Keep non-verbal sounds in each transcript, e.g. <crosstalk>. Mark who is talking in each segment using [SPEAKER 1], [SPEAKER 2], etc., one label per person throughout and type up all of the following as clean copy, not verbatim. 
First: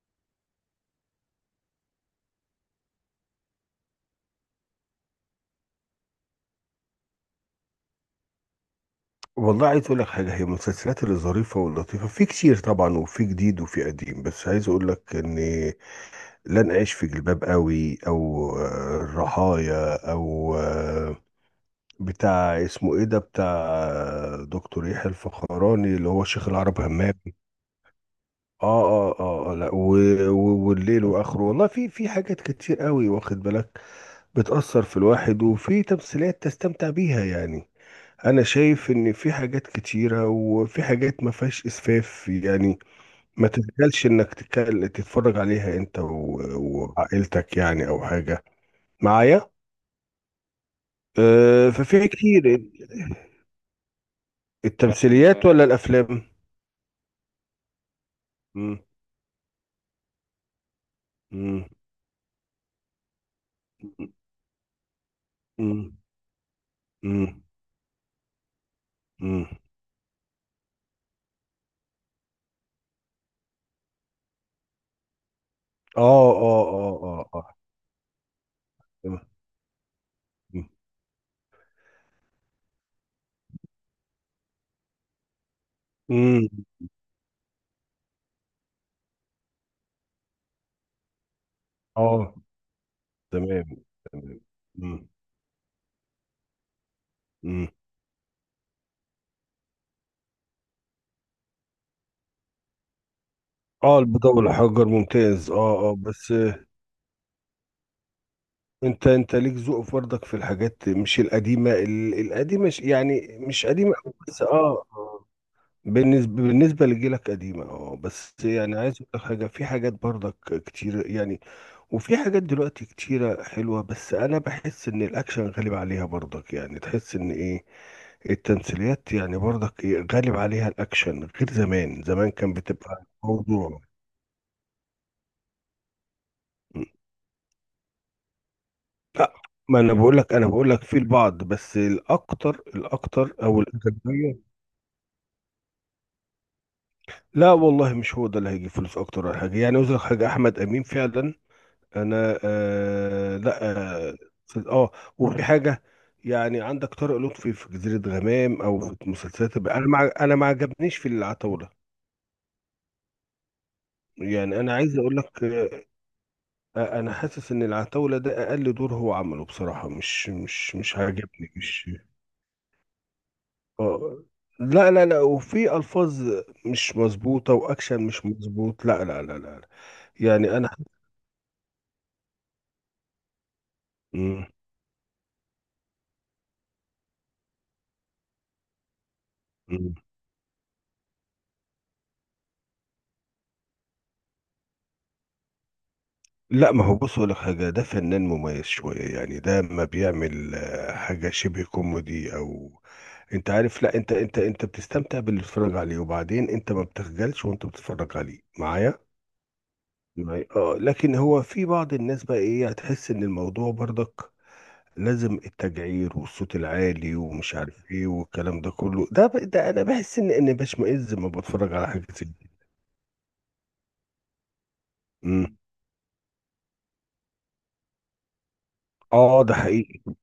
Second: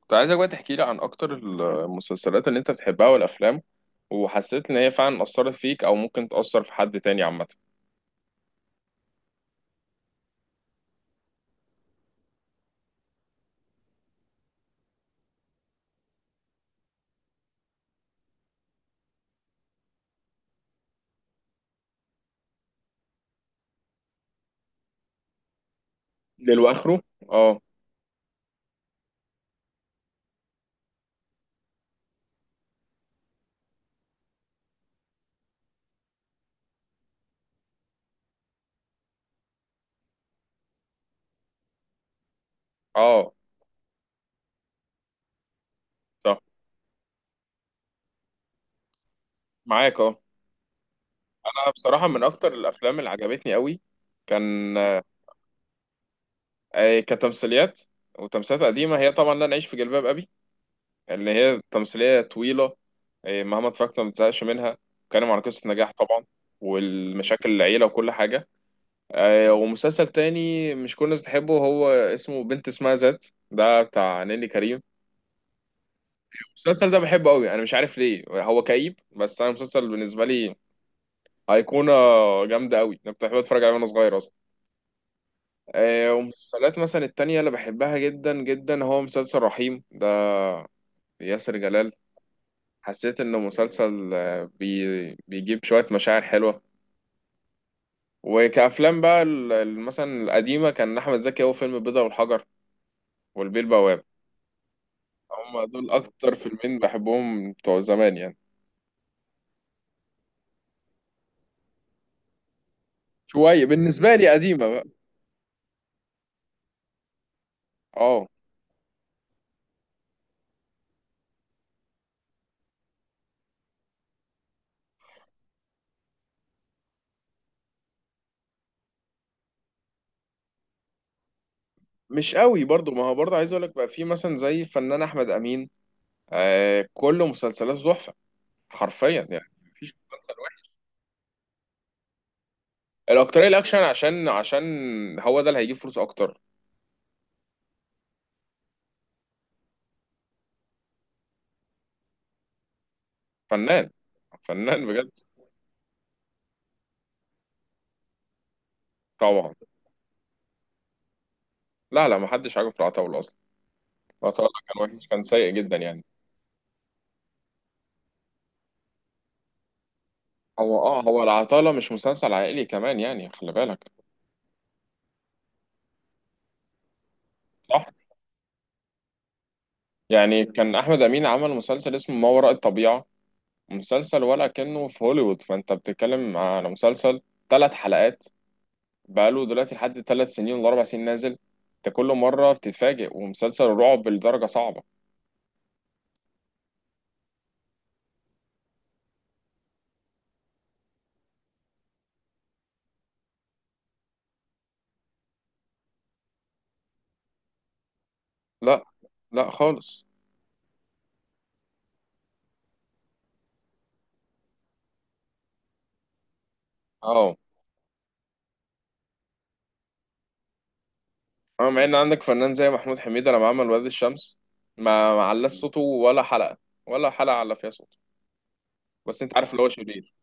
[SPEAKER 1] كنت عايزك بقى تحكي لي عن اكتر المسلسلات اللي انت بتحبها والافلام، وحسيت ان هي فعلا اثرت فيك او ممكن تاثر في حد تاني عامه.
[SPEAKER 2] والله، عايز اقول لك حاجه. هي المسلسلات اللي ظريفه واللطيفه في كتير طبعا، وفي جديد وفي قديم، بس عايز اقول لك ان لن اعيش في جلباب قوي، او الرحايا، او بتاع اسمه ايه ده، بتاع دكتور يحيى الفخراني اللي هو شيخ العرب
[SPEAKER 1] للواخره.
[SPEAKER 2] همام.
[SPEAKER 1] اه.
[SPEAKER 2] اه اه اه، لا. والليل واخره، والله في حاجات كتير قوي، واخد بالك. بتأثر في الواحد، وفي تمثيلات تستمتع بيها يعني. انا شايف ان في حاجات كتيرة، وفي حاجات ما فيهاش اسفاف يعني.
[SPEAKER 1] اه.
[SPEAKER 2] ما تتقالش انك تتفرج عليها انت
[SPEAKER 1] صح.
[SPEAKER 2] وعائلتك يعني، او حاجة. معايا.
[SPEAKER 1] معاك اه. انا بصراحه
[SPEAKER 2] ففي
[SPEAKER 1] من
[SPEAKER 2] كتير.
[SPEAKER 1] اكتر الافلام اللي عجبتني قوي كان
[SPEAKER 2] التمثيليات ولا الافلام؟
[SPEAKER 1] كتمثيليات، وتمثيلات
[SPEAKER 2] مم.
[SPEAKER 1] قديمه، هي طبعا لا نعيش في جلباب ابي. اللي هي
[SPEAKER 2] مم.
[SPEAKER 1] تمثيليه طويله. مهما اتفرجت ما بتزهقش منها. بتتكلم عن قصه نجاح
[SPEAKER 2] مم.
[SPEAKER 1] طبعا،
[SPEAKER 2] مم.
[SPEAKER 1] والمشاكل العيله وكل حاجه.
[SPEAKER 2] مم.
[SPEAKER 1] ومسلسل تاني مش كل الناس بتحبه، هو اسمه بنت اسمها ذات، ده بتاع نيلي كريم.
[SPEAKER 2] اه اه
[SPEAKER 1] المسلسل
[SPEAKER 2] اه
[SPEAKER 1] ده بحبه
[SPEAKER 2] اه
[SPEAKER 1] قوي،
[SPEAKER 2] اه.
[SPEAKER 1] انا مش عارف ليه هو كئيب،
[SPEAKER 2] تمام.
[SPEAKER 1] بس انا المسلسل بالنسبه لي
[SPEAKER 2] مم.
[SPEAKER 1] ايقونه جامده قوي. انا كنت بحب اتفرج عليه وانا صغير اصلا.
[SPEAKER 2] مم.
[SPEAKER 1] ومسلسلات مثلا التانية اللي بحبها جدا جدا هو مسلسل رحيم، ده ياسر جلال.
[SPEAKER 2] اه.
[SPEAKER 1] حسيت انه
[SPEAKER 2] تمام.
[SPEAKER 1] مسلسل
[SPEAKER 2] تمام. مم.
[SPEAKER 1] بيجيب شويه مشاعر حلوه.
[SPEAKER 2] مم.
[SPEAKER 1] وكأفلام بقى مثلا القديمة كان أحمد زكي، هو فيلم البيضة والحجر والبيه
[SPEAKER 2] اه،
[SPEAKER 1] البواب.
[SPEAKER 2] البيضة والحجر ممتاز.
[SPEAKER 1] هم دول
[SPEAKER 2] اه بس.
[SPEAKER 1] اكتر فيلمين بحبهم بتوع زمان يعني.
[SPEAKER 2] انت ليك ذوق برضك في الحاجات، مش القديمه، القديمه يعني،
[SPEAKER 1] شويه
[SPEAKER 2] مش قديمه أوي،
[SPEAKER 1] بالنسبه لي
[SPEAKER 2] بس
[SPEAKER 1] قديمه بقى.
[SPEAKER 2] اه آه. بالنسبه لجيلك قديمه. اه
[SPEAKER 1] اه.
[SPEAKER 2] بس يعني، عايز اقول لك حاجه، في حاجات برضك كتير يعني. وفي حاجات دلوقتي كتيره حلوه، بس انا بحس ان الاكشن غالب عليها برضك. يعني تحس ان ايه، التمثيليات يعني برضك، ايه غالب عليها الاكشن غير زمان. زمان
[SPEAKER 1] مش
[SPEAKER 2] كان
[SPEAKER 1] قوي برضو، ما
[SPEAKER 2] بتبقى
[SPEAKER 1] هو برضو عايز اقول لك
[SPEAKER 2] موضوع.
[SPEAKER 1] بقى في مثلا زي الفنان احمد امين. كل مسلسلاته تحفه. حرفيا
[SPEAKER 2] لا،
[SPEAKER 1] يعني
[SPEAKER 2] ما
[SPEAKER 1] مفيش مسلسل
[SPEAKER 2] انا
[SPEAKER 1] واحد.
[SPEAKER 2] بقول لك في البعض، بس الاكتر، الاكتر
[SPEAKER 1] الاكتريه
[SPEAKER 2] او
[SPEAKER 1] الاكشن عشان
[SPEAKER 2] الاغلبيه.
[SPEAKER 1] عشان هو ده اللي هيجيب فلوس اكتر.
[SPEAKER 2] لا والله، مش هو ده اللي هيجيب فلوس اكتر ولا حاجه يعني. عاوز لك حاجه، احمد امين فعلا، انا لا.
[SPEAKER 1] فنان،
[SPEAKER 2] اه.
[SPEAKER 1] فنان
[SPEAKER 2] آه،
[SPEAKER 1] بجد.
[SPEAKER 2] وفي حاجه يعني. عندك طارق لطفي في جزيره غمام، او في
[SPEAKER 1] طبعا.
[SPEAKER 2] مسلسلات انا ما عجبنيش في العتاوله.
[SPEAKER 1] لا، لا، ما حدش عاجبه في العتاوله اصلا. العتاوله
[SPEAKER 2] يعني انا
[SPEAKER 1] كان
[SPEAKER 2] عايز
[SPEAKER 1] وحش،
[SPEAKER 2] اقول
[SPEAKER 1] كان
[SPEAKER 2] لك،
[SPEAKER 1] سيء جدا يعني.
[SPEAKER 2] انا حاسس ان العتاوله ده اقل دور هو عمله بصراحه. مش مش
[SPEAKER 1] هو
[SPEAKER 2] مش
[SPEAKER 1] اه هو
[SPEAKER 2] عاجبني
[SPEAKER 1] العتاوله
[SPEAKER 2] مش
[SPEAKER 1] مش مسلسل عائلي كمان يعني، خلي بالك.
[SPEAKER 2] اه، لا لا لا، وفي الفاظ مش مظبوطه،
[SPEAKER 1] صح.
[SPEAKER 2] واكشن مش مظبوط. لا لا لا لا لا.
[SPEAKER 1] يعني
[SPEAKER 2] يعني انا.
[SPEAKER 1] كان احمد امين عمل مسلسل اسمه ما وراء الطبيعه، مسلسل ولا
[SPEAKER 2] مم.
[SPEAKER 1] كأنه في هوليوود، فانت بتتكلم على مسلسل 3 حلقات، بقاله دلوقتي
[SPEAKER 2] مم.
[SPEAKER 1] لحد 3 سنين ولا 4 سنين نازل. انت كل مره بتتفاجئ، ومسلسل رعب لدرجه صعبه.
[SPEAKER 2] لا، ما هو، بص اقول لك حاجه، ده فنان مميز شويه، يعني ده ما بيعمل حاجه شبه كوميدي، او انت عارف. لا، انت انت بتستمتع باللي بتتفرج عليه، وبعدين انت ما بتخجلش وانت بتتفرج عليه
[SPEAKER 1] لا،
[SPEAKER 2] معايا.
[SPEAKER 1] لا خالص.
[SPEAKER 2] معايا، اه. لكن هو في بعض الناس بقى ايه، هتحس ان الموضوع برضك لازم التجعير والصوت العالي
[SPEAKER 1] اه.
[SPEAKER 2] ومش عارف ايه، والكلام ده كله ده انا بحس ان اني بشمئز لما
[SPEAKER 1] اما
[SPEAKER 2] بتفرج
[SPEAKER 1] مع
[SPEAKER 2] على
[SPEAKER 1] ان
[SPEAKER 2] حاجه
[SPEAKER 1] عندك
[SPEAKER 2] زي دي.
[SPEAKER 1] فنان زي محمود حميده لما عمل وادي الشمس، ما علاش
[SPEAKER 2] امم
[SPEAKER 1] صوته ولا حلقه، ولا حلقه على فيها صوته. بس انت
[SPEAKER 2] اه،
[SPEAKER 1] عارف
[SPEAKER 2] ده
[SPEAKER 1] اللي هو
[SPEAKER 2] حقيقي.
[SPEAKER 1] شرير.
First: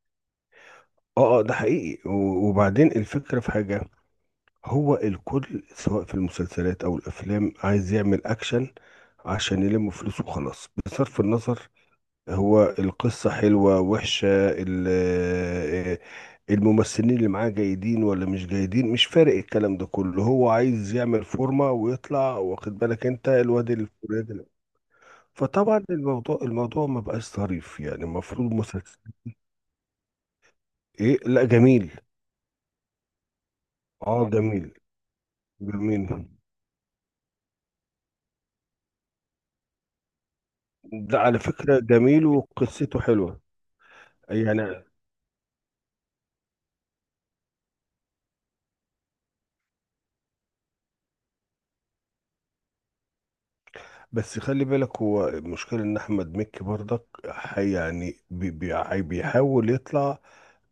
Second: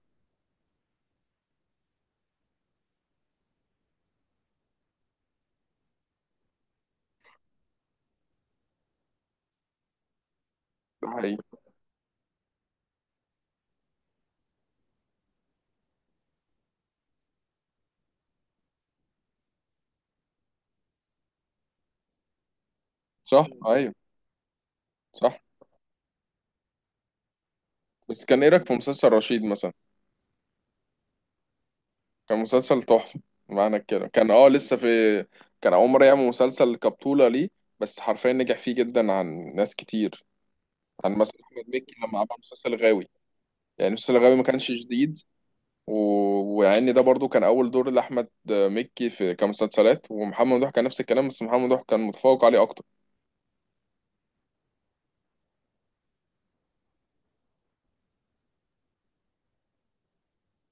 [SPEAKER 2] اه اه، ده حقيقي. وبعدين الفكره في حاجه. هو الكل، سواء في المسلسلات او الافلام، عايز يعمل اكشن عشان يلم فلوس وخلاص،
[SPEAKER 1] ده
[SPEAKER 2] بصرف
[SPEAKER 1] حقيقي.
[SPEAKER 2] النظر هو القصة حلوة وحشة، الممثلين اللي معاه جيدين ولا مش جيدين، مش فارق. الكلام ده كله، هو عايز يعمل فورمة ويطلع، واخد بالك، انت
[SPEAKER 1] صح.
[SPEAKER 2] الواد
[SPEAKER 1] ايوه.
[SPEAKER 2] الفلاني.
[SPEAKER 1] صح.
[SPEAKER 2] فطبعا الموضوع، ما بقاش ظريف، يعني
[SPEAKER 1] بس كان ايه
[SPEAKER 2] المفروض
[SPEAKER 1] رايك في
[SPEAKER 2] مسلسل.
[SPEAKER 1] مسلسل رشيد مثلا؟
[SPEAKER 2] ايه، لا، جميل.
[SPEAKER 1] كان مسلسل تحفة. معنى كده
[SPEAKER 2] اه،
[SPEAKER 1] كان
[SPEAKER 2] جميل.
[SPEAKER 1] لسه في. كان أول
[SPEAKER 2] جميل
[SPEAKER 1] مرة يعمل مسلسل كبطولة ليه. بس حرفيا نجح فيه جدا عن ناس كتير. عن
[SPEAKER 2] ده على
[SPEAKER 1] مثلا أحمد
[SPEAKER 2] فكرة،
[SPEAKER 1] مكي لما
[SPEAKER 2] جميل
[SPEAKER 1] عمل مسلسل
[SPEAKER 2] وقصته
[SPEAKER 1] غاوي،
[SPEAKER 2] حلوة.
[SPEAKER 1] يعني مسلسل غاوي ما كانش
[SPEAKER 2] يعني
[SPEAKER 1] جديد. و... ويعني ده برضو كان أول دور لأحمد مكي في كمسلسلات، ومحمد ممدوح كان نفس الكلام، بس محمد ممدوح كان متفوق عليه أكتر.
[SPEAKER 2] بس خلي بالك، هو المشكلة ان احمد مكي برضك، بيحاول يطلع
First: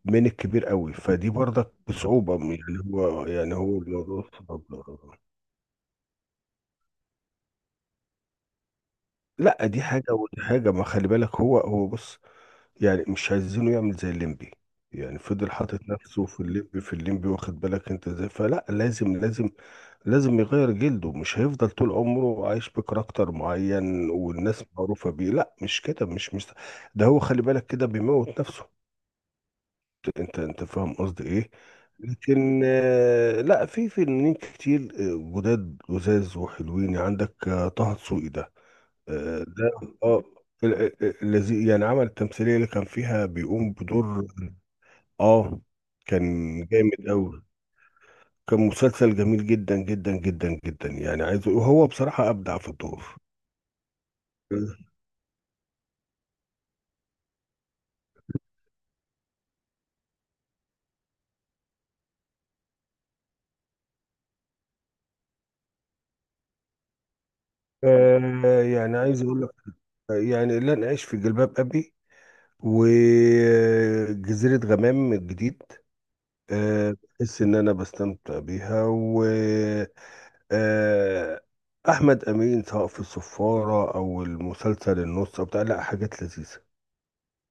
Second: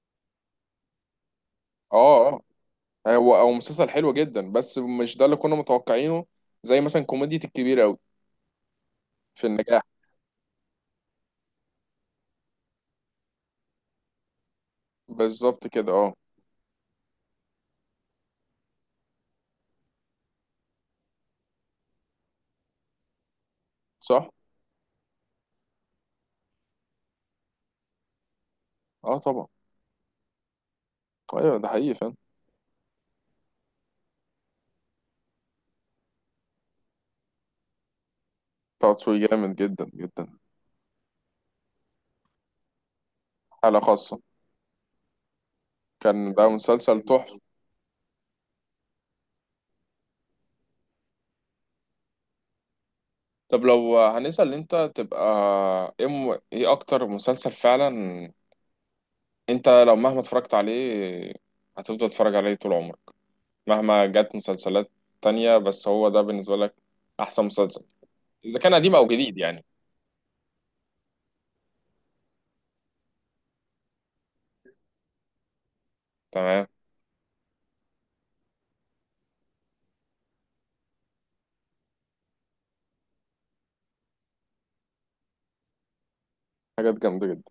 [SPEAKER 2] من الكبير قوي، فدي برضك
[SPEAKER 1] اه.
[SPEAKER 2] بصعوبة.
[SPEAKER 1] اه.
[SPEAKER 2] يعني هو،
[SPEAKER 1] هو مسلسل حلو
[SPEAKER 2] الموضوع
[SPEAKER 1] جدا،
[SPEAKER 2] صعب.
[SPEAKER 1] بس مش ده اللي كنا متوقعينه. زي مثلا كوميديا الكبير أوي في
[SPEAKER 2] لا،
[SPEAKER 1] النجاح.
[SPEAKER 2] دي حاجة ودي حاجة، ما خلي بالك، هو، بص. يعني مش عايزينه يعمل زي الليمبي. يعني فضل
[SPEAKER 1] بالظبط
[SPEAKER 2] حاطط
[SPEAKER 1] كده. اه.
[SPEAKER 2] نفسه في الليمبي، في الليمبي، واخد بالك انت ازاي. فلا لازم، لازم، لازم يغير جلده، مش هيفضل طول عمره عايش بكاركتر معين
[SPEAKER 1] صح.
[SPEAKER 2] والناس معروفة بيه. لا، مش كده، مش. ده هو، خلي بالك كده بيموت نفسه.
[SPEAKER 1] اه. طبعا.
[SPEAKER 2] انت، فاهم قصدي ايه.
[SPEAKER 1] ايوه. ده حقيقي فعلا.
[SPEAKER 2] لكن لا، في فنانين كتير جداد، لذاذ وحلوين. عندك طه دسوقي ده.
[SPEAKER 1] طه دسوقي
[SPEAKER 2] آه،
[SPEAKER 1] جامد
[SPEAKER 2] ده
[SPEAKER 1] جدا
[SPEAKER 2] اه
[SPEAKER 1] جدا.
[SPEAKER 2] ال- الذي يعني عمل التمثيلية اللي كان فيها بيقوم
[SPEAKER 1] حالة خاصة.
[SPEAKER 2] بدور. اه.
[SPEAKER 1] كان ده
[SPEAKER 2] كان جامد
[SPEAKER 1] مسلسل تحفة.
[SPEAKER 2] قوي. كان مسلسل جميل جدا جدا جدا جدا، يعني عايز، وهو بصراحة أبدع في الدور.
[SPEAKER 1] طب لو هنسأل انت تبقى ايه اكتر مسلسل فعلا، انت لو مهما اتفرجت عليه هتفضل تتفرج عليه طول عمرك، مهما جت مسلسلات تانية، بس هو ده بالنسبة لك احسن مسلسل اذا كان قديم
[SPEAKER 2] يعني
[SPEAKER 1] او
[SPEAKER 2] عايز
[SPEAKER 1] جديد
[SPEAKER 2] اقول لك،
[SPEAKER 1] يعني؟
[SPEAKER 2] يعني لن اعيش في جلباب ابي، وجزيرة غمام الجديد.
[SPEAKER 1] تمام.
[SPEAKER 2] بحس ان انا بستمتع بيها، و آه، احمد امين، سواء في الصفاره او المسلسل النص او بتاع. لا، حاجات لذيذه.
[SPEAKER 1] حاجات جامدة جدا.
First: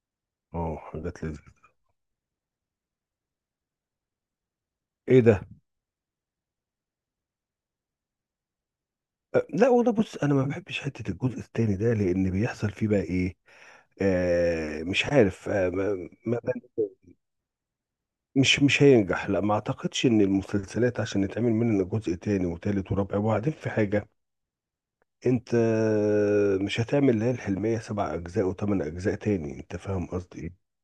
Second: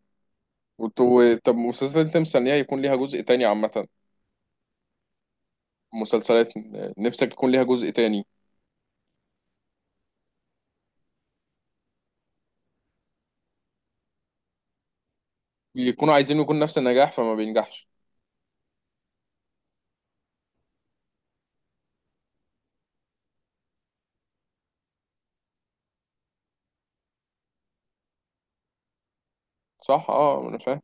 [SPEAKER 2] اه، حاجات لذيذه.
[SPEAKER 1] طب مسلسلات انت مستنيها يكون ليها جزء تاني عامة؟
[SPEAKER 2] ايه ده؟
[SPEAKER 1] مسلسلات نفسك يكون ليها جزء تاني؟
[SPEAKER 2] لا والله، بص، انا ما بحبش حته الجزء الثاني ده، لان بيحصل فيه بقى ايه، مش عارف. آه ما
[SPEAKER 1] بيكونوا عايزين
[SPEAKER 2] ما
[SPEAKER 1] يكون نفس النجاح فما بينجحش.
[SPEAKER 2] مش هينجح. لا، ما اعتقدش ان المسلسلات عشان يتعمل منها جزء تاني وتالت ورابع. وبعدين في حاجه، انت مش هتعمل اللي هي الحلمية سبع اجزاء وثمان اجزاء تاني. انت
[SPEAKER 1] صح.
[SPEAKER 2] فاهم قصدي
[SPEAKER 1] اه.
[SPEAKER 2] ايه.
[SPEAKER 1] انا فاهم.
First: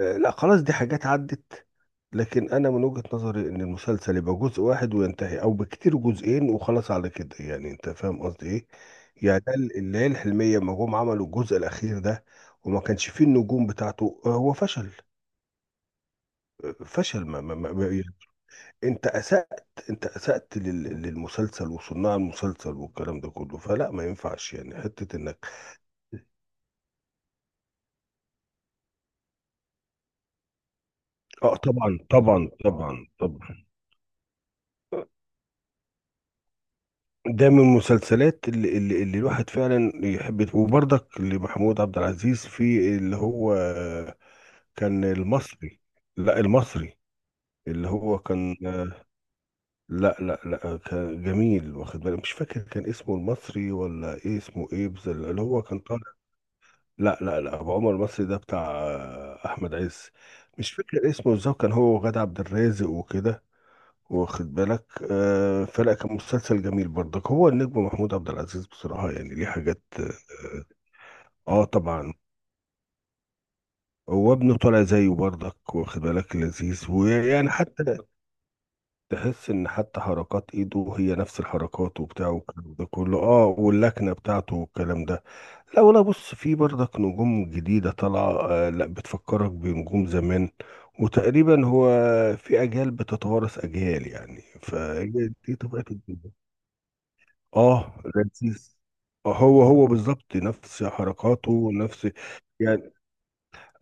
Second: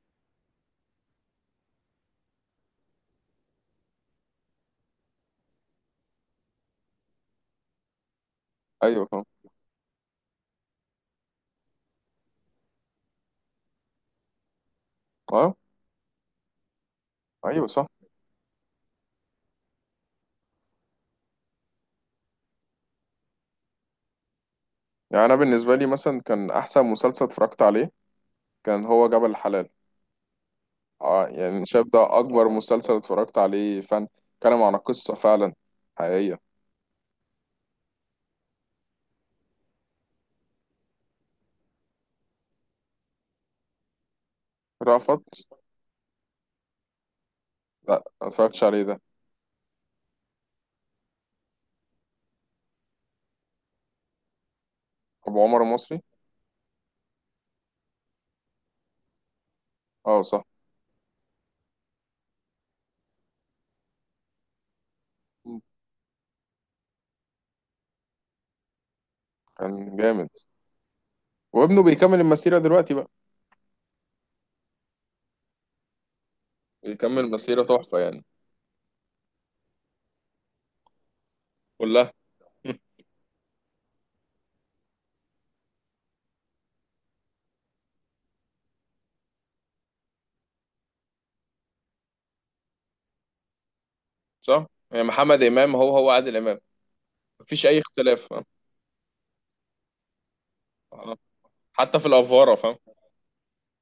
[SPEAKER 2] لا، خلاص، دي حاجات عدت. لكن انا من وجهة نظري ان المسلسل يبقى جزء واحد وينتهي، او بكتير جزئين، وخلاص على كده يعني. انت فاهم قصدي ايه.
[SPEAKER 1] ايوه طبعا.
[SPEAKER 2] يعني ده، اللي هي الحلمية، ما جم عملوا الجزء الاخير ده وما كانش فيه النجوم بتاعته، هو فشل.
[SPEAKER 1] اه.
[SPEAKER 2] فشل.
[SPEAKER 1] ايوه. صح.
[SPEAKER 2] يعني. انت اسأت، للمسلسل وصناع المسلسل، والكلام ده كله. فلا ما ينفعش يعني حتة
[SPEAKER 1] يعني انا
[SPEAKER 2] ان.
[SPEAKER 1] بالنسبه لي مثلا كان احسن مسلسل اتفرجت عليه كان هو جبل الحلال. اه.
[SPEAKER 2] اه،
[SPEAKER 1] يعني أنا شايف
[SPEAKER 2] طبعا
[SPEAKER 1] ده اكبر
[SPEAKER 2] طبعا
[SPEAKER 1] مسلسل
[SPEAKER 2] طبعا
[SPEAKER 1] اتفرجت
[SPEAKER 2] طبعا.
[SPEAKER 1] عليه فن، كلام عن قصه فعلا حقيقيه.
[SPEAKER 2] ده من المسلسلات اللي الواحد فعلا يحب. وبرضك لمحمود عبد العزيز في اللي هو كان
[SPEAKER 1] رأفت.
[SPEAKER 2] المصري. لا، المصري، اللي
[SPEAKER 1] لا،
[SPEAKER 2] هو
[SPEAKER 1] ما
[SPEAKER 2] كان.
[SPEAKER 1] اتفرجتش عليه ده.
[SPEAKER 2] لا لا لا، كان جميل، واخد بالك، مش فاكر، كان اسمه المصري ولا ايه اسمه ايه، بس اللي
[SPEAKER 1] ابو عمر
[SPEAKER 2] هو كان
[SPEAKER 1] المصري.
[SPEAKER 2] طالع. لا لا لا، ابو عمر المصري ده بتاع احمد عز.
[SPEAKER 1] اه صح.
[SPEAKER 2] مش فاكر اسمه ازاي، كان هو وغادة عبد الرازق وكده، واخد بالك.
[SPEAKER 1] مم.
[SPEAKER 2] فلا كان مسلسل جميل برضك. هو النجم محمود عبد العزيز، بصراحة يعني ليه حاجات.
[SPEAKER 1] كان جامد. وابنه
[SPEAKER 2] طبعا.
[SPEAKER 1] بيكمل المسيره دلوقتي بقى.
[SPEAKER 2] هو ابنه طالع زيه برضك، واخد بالك، لذيذ.
[SPEAKER 1] بيكمل
[SPEAKER 2] ويعني
[SPEAKER 1] مسيره
[SPEAKER 2] حتى
[SPEAKER 1] تحفه يعني.
[SPEAKER 2] تحس ان حتى حركات ايده هي نفس الحركات
[SPEAKER 1] كلها.
[SPEAKER 2] وبتاع،
[SPEAKER 1] <laughs>
[SPEAKER 2] والكلام
[SPEAKER 1] مم.
[SPEAKER 2] ده كله. اه، واللكنة بتاعته والكلام ده. لا، ولا بص، في برضك نجوم جديدة طالعة. لا، بتفكرك بنجوم زمان. وتقريبا هو في اجيال بتتوارث اجيال، يعني
[SPEAKER 1] صح. يعني محمد
[SPEAKER 2] فدي
[SPEAKER 1] امام
[SPEAKER 2] طبيعة
[SPEAKER 1] هو هو
[SPEAKER 2] الدنيا.
[SPEAKER 1] عادل امام، مفيش اي
[SPEAKER 2] اه،
[SPEAKER 1] اختلاف. آه.
[SPEAKER 2] لذيذ. هو هو بالظبط، نفس
[SPEAKER 1] آه.
[SPEAKER 2] حركاته،
[SPEAKER 1] حتى في
[SPEAKER 2] نفس.
[SPEAKER 1] الافواره، فاهم؟
[SPEAKER 2] يعني،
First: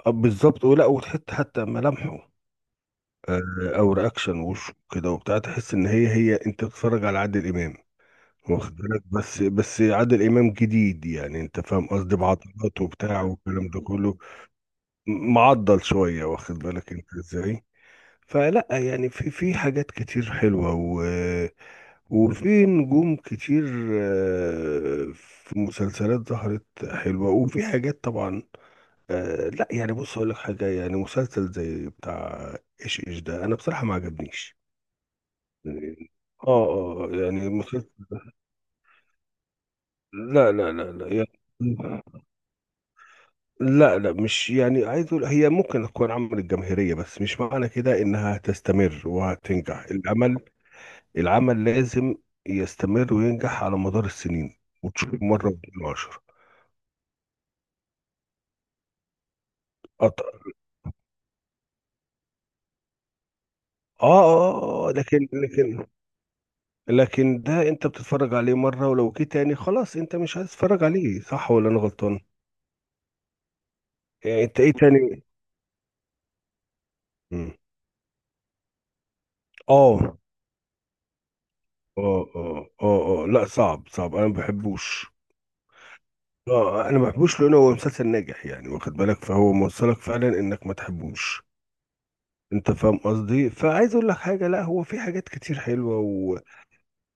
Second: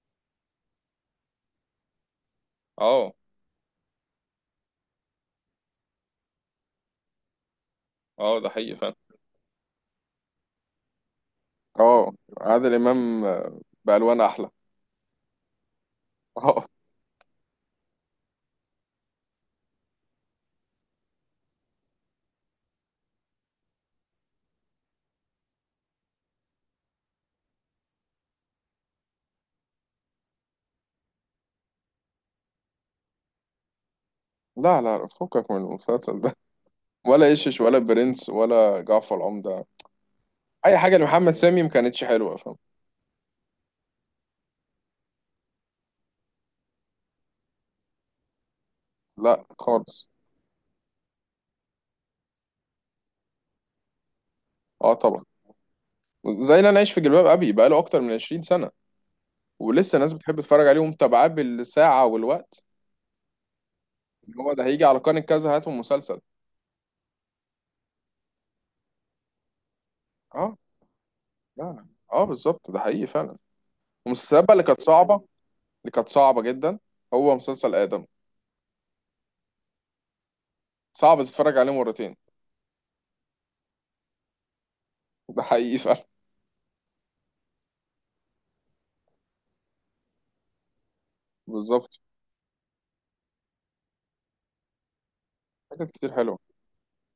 [SPEAKER 2] بالظبط. ولا، وتحط حتى ملامحه،
[SPEAKER 1] اه.
[SPEAKER 2] آه، او رياكشن وشه كده وبتاع، تحس ان هي هي، انت بتتفرج على عادل امام.
[SPEAKER 1] اه. ده حقيقي
[SPEAKER 2] واخد
[SPEAKER 1] فعلا.
[SPEAKER 2] بالك، بس، عادل امام جديد يعني. انت فاهم
[SPEAKER 1] اه.
[SPEAKER 2] قصدي،
[SPEAKER 1] عادل
[SPEAKER 2] بعضلاته وبتاع
[SPEAKER 1] امام
[SPEAKER 2] والكلام ده كله.
[SPEAKER 1] بالوان احلى.
[SPEAKER 2] معضل شويه، واخد
[SPEAKER 1] اه.
[SPEAKER 2] بالك انت ازاي. فلا يعني في حاجات كتير حلوه، وفي نجوم كتير. في مسلسلات ظهرت حلوة، وفي حاجات طبعا. لا يعني، بص أقول لك حاجة، يعني مسلسل زي بتاع إيش ده، أنا بصراحة ما عجبنيش.
[SPEAKER 1] لا، لا، فكك من المسلسل ده. ولا
[SPEAKER 2] يعني
[SPEAKER 1] يشش، ولا
[SPEAKER 2] مسلسل.
[SPEAKER 1] برنس، ولا جعفر العمدة.
[SPEAKER 2] لا لا
[SPEAKER 1] اي
[SPEAKER 2] لا
[SPEAKER 1] حاجه
[SPEAKER 2] لا
[SPEAKER 1] لمحمد
[SPEAKER 2] يعني.
[SPEAKER 1] سامي ما كانتش حلوه، فاهم؟
[SPEAKER 2] لا لا، مش يعني، عايز أقول هي ممكن تكون عملت جماهيرية، بس مش معنى كده إنها هتستمر
[SPEAKER 1] لا
[SPEAKER 2] وهتنجح.
[SPEAKER 1] خالص.
[SPEAKER 2] العمل، العمل لازم يستمر وينجح على مدار السنين،
[SPEAKER 1] اه
[SPEAKER 2] وتشوف
[SPEAKER 1] طبعا.
[SPEAKER 2] مرة واتنين وعشرة.
[SPEAKER 1] زي اللي انا عايش في جلباب ابي بقاله اكتر من 20 سنه، ولسه ناس بتحب تتفرج عليه ومتابعاه بالساعه والوقت.
[SPEAKER 2] اه
[SPEAKER 1] اللي هو
[SPEAKER 2] اه،
[SPEAKER 1] ده هيجي على قناه
[SPEAKER 2] لكن،
[SPEAKER 1] كذا هاتوا مسلسل.
[SPEAKER 2] ده انت بتتفرج عليه مرة، ولو جه تاني خلاص انت مش عايز
[SPEAKER 1] اه.
[SPEAKER 2] تتفرج عليه، صح
[SPEAKER 1] لا،
[SPEAKER 2] ولا انا
[SPEAKER 1] لا.
[SPEAKER 2] غلطان.
[SPEAKER 1] اه بالظبط ده حقيقي فعلا. المسلسلات
[SPEAKER 2] يعني
[SPEAKER 1] بقى
[SPEAKER 2] انت
[SPEAKER 1] اللي
[SPEAKER 2] ايه
[SPEAKER 1] كانت صعبه،
[SPEAKER 2] تاني.
[SPEAKER 1] اللي كانت صعبه جدا، هو
[SPEAKER 2] مم.
[SPEAKER 1] مسلسل ادم.
[SPEAKER 2] اه
[SPEAKER 1] صعب تتفرج عليه مرتين.
[SPEAKER 2] اه اه اه اه، لا صعب، صعب، انا ما بحبوش.
[SPEAKER 1] ده حقيقي فعلا.
[SPEAKER 2] اه، انا ما بحبوش لانه هو مسلسل ناجح يعني، واخد بالك، فهو موصلك فعلا انك ما تحبوش.
[SPEAKER 1] بالظبط.
[SPEAKER 2] انت فاهم قصدي. فعايز اقول لك حاجه، لا، هو في حاجات كتير
[SPEAKER 1] حاجات
[SPEAKER 2] حلوه
[SPEAKER 1] كتير حلوة.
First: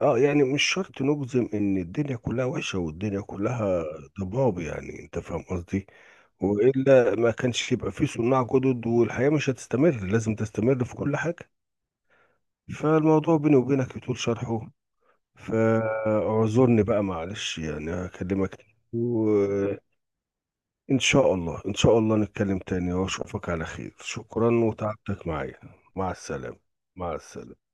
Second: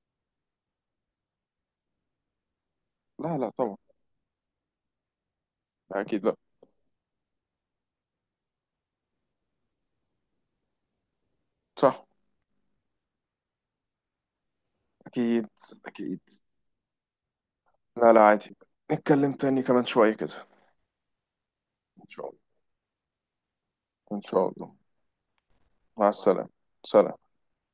[SPEAKER 2] اه يعني، مش شرط نجزم ان الدنيا كلها وحشه، والدنيا
[SPEAKER 1] لا، لا طبعا.
[SPEAKER 2] كلها ضباب، يعني انت فاهم قصدي.
[SPEAKER 1] لا أكيد لا.
[SPEAKER 2] والا ما كانش يبقى فيه صناع جدد، والحياه مش هتستمر، لازم تستمر في كل حاجه.
[SPEAKER 1] صح.
[SPEAKER 2] فالموضوع بيني وبينك يطول شرحه،
[SPEAKER 1] أكيد. أكيد.
[SPEAKER 2] فاعذرني بقى، معلش يعني،
[SPEAKER 1] لا، لا، عادي.
[SPEAKER 2] هكلمك.
[SPEAKER 1] نتكلم تاني
[SPEAKER 2] وان
[SPEAKER 1] كمان شوية كده.
[SPEAKER 2] شاء الله، ان شاء
[SPEAKER 1] إن
[SPEAKER 2] الله
[SPEAKER 1] شاء الله.
[SPEAKER 2] نتكلم تاني، واشوفك على خير.
[SPEAKER 1] إن شاء
[SPEAKER 2] شكرا،
[SPEAKER 1] الله.
[SPEAKER 2] وتعبتك معايا.
[SPEAKER 1] مع
[SPEAKER 2] مع
[SPEAKER 1] السلامة.
[SPEAKER 2] السلامه.
[SPEAKER 1] سلام.
[SPEAKER 2] مع السلامه.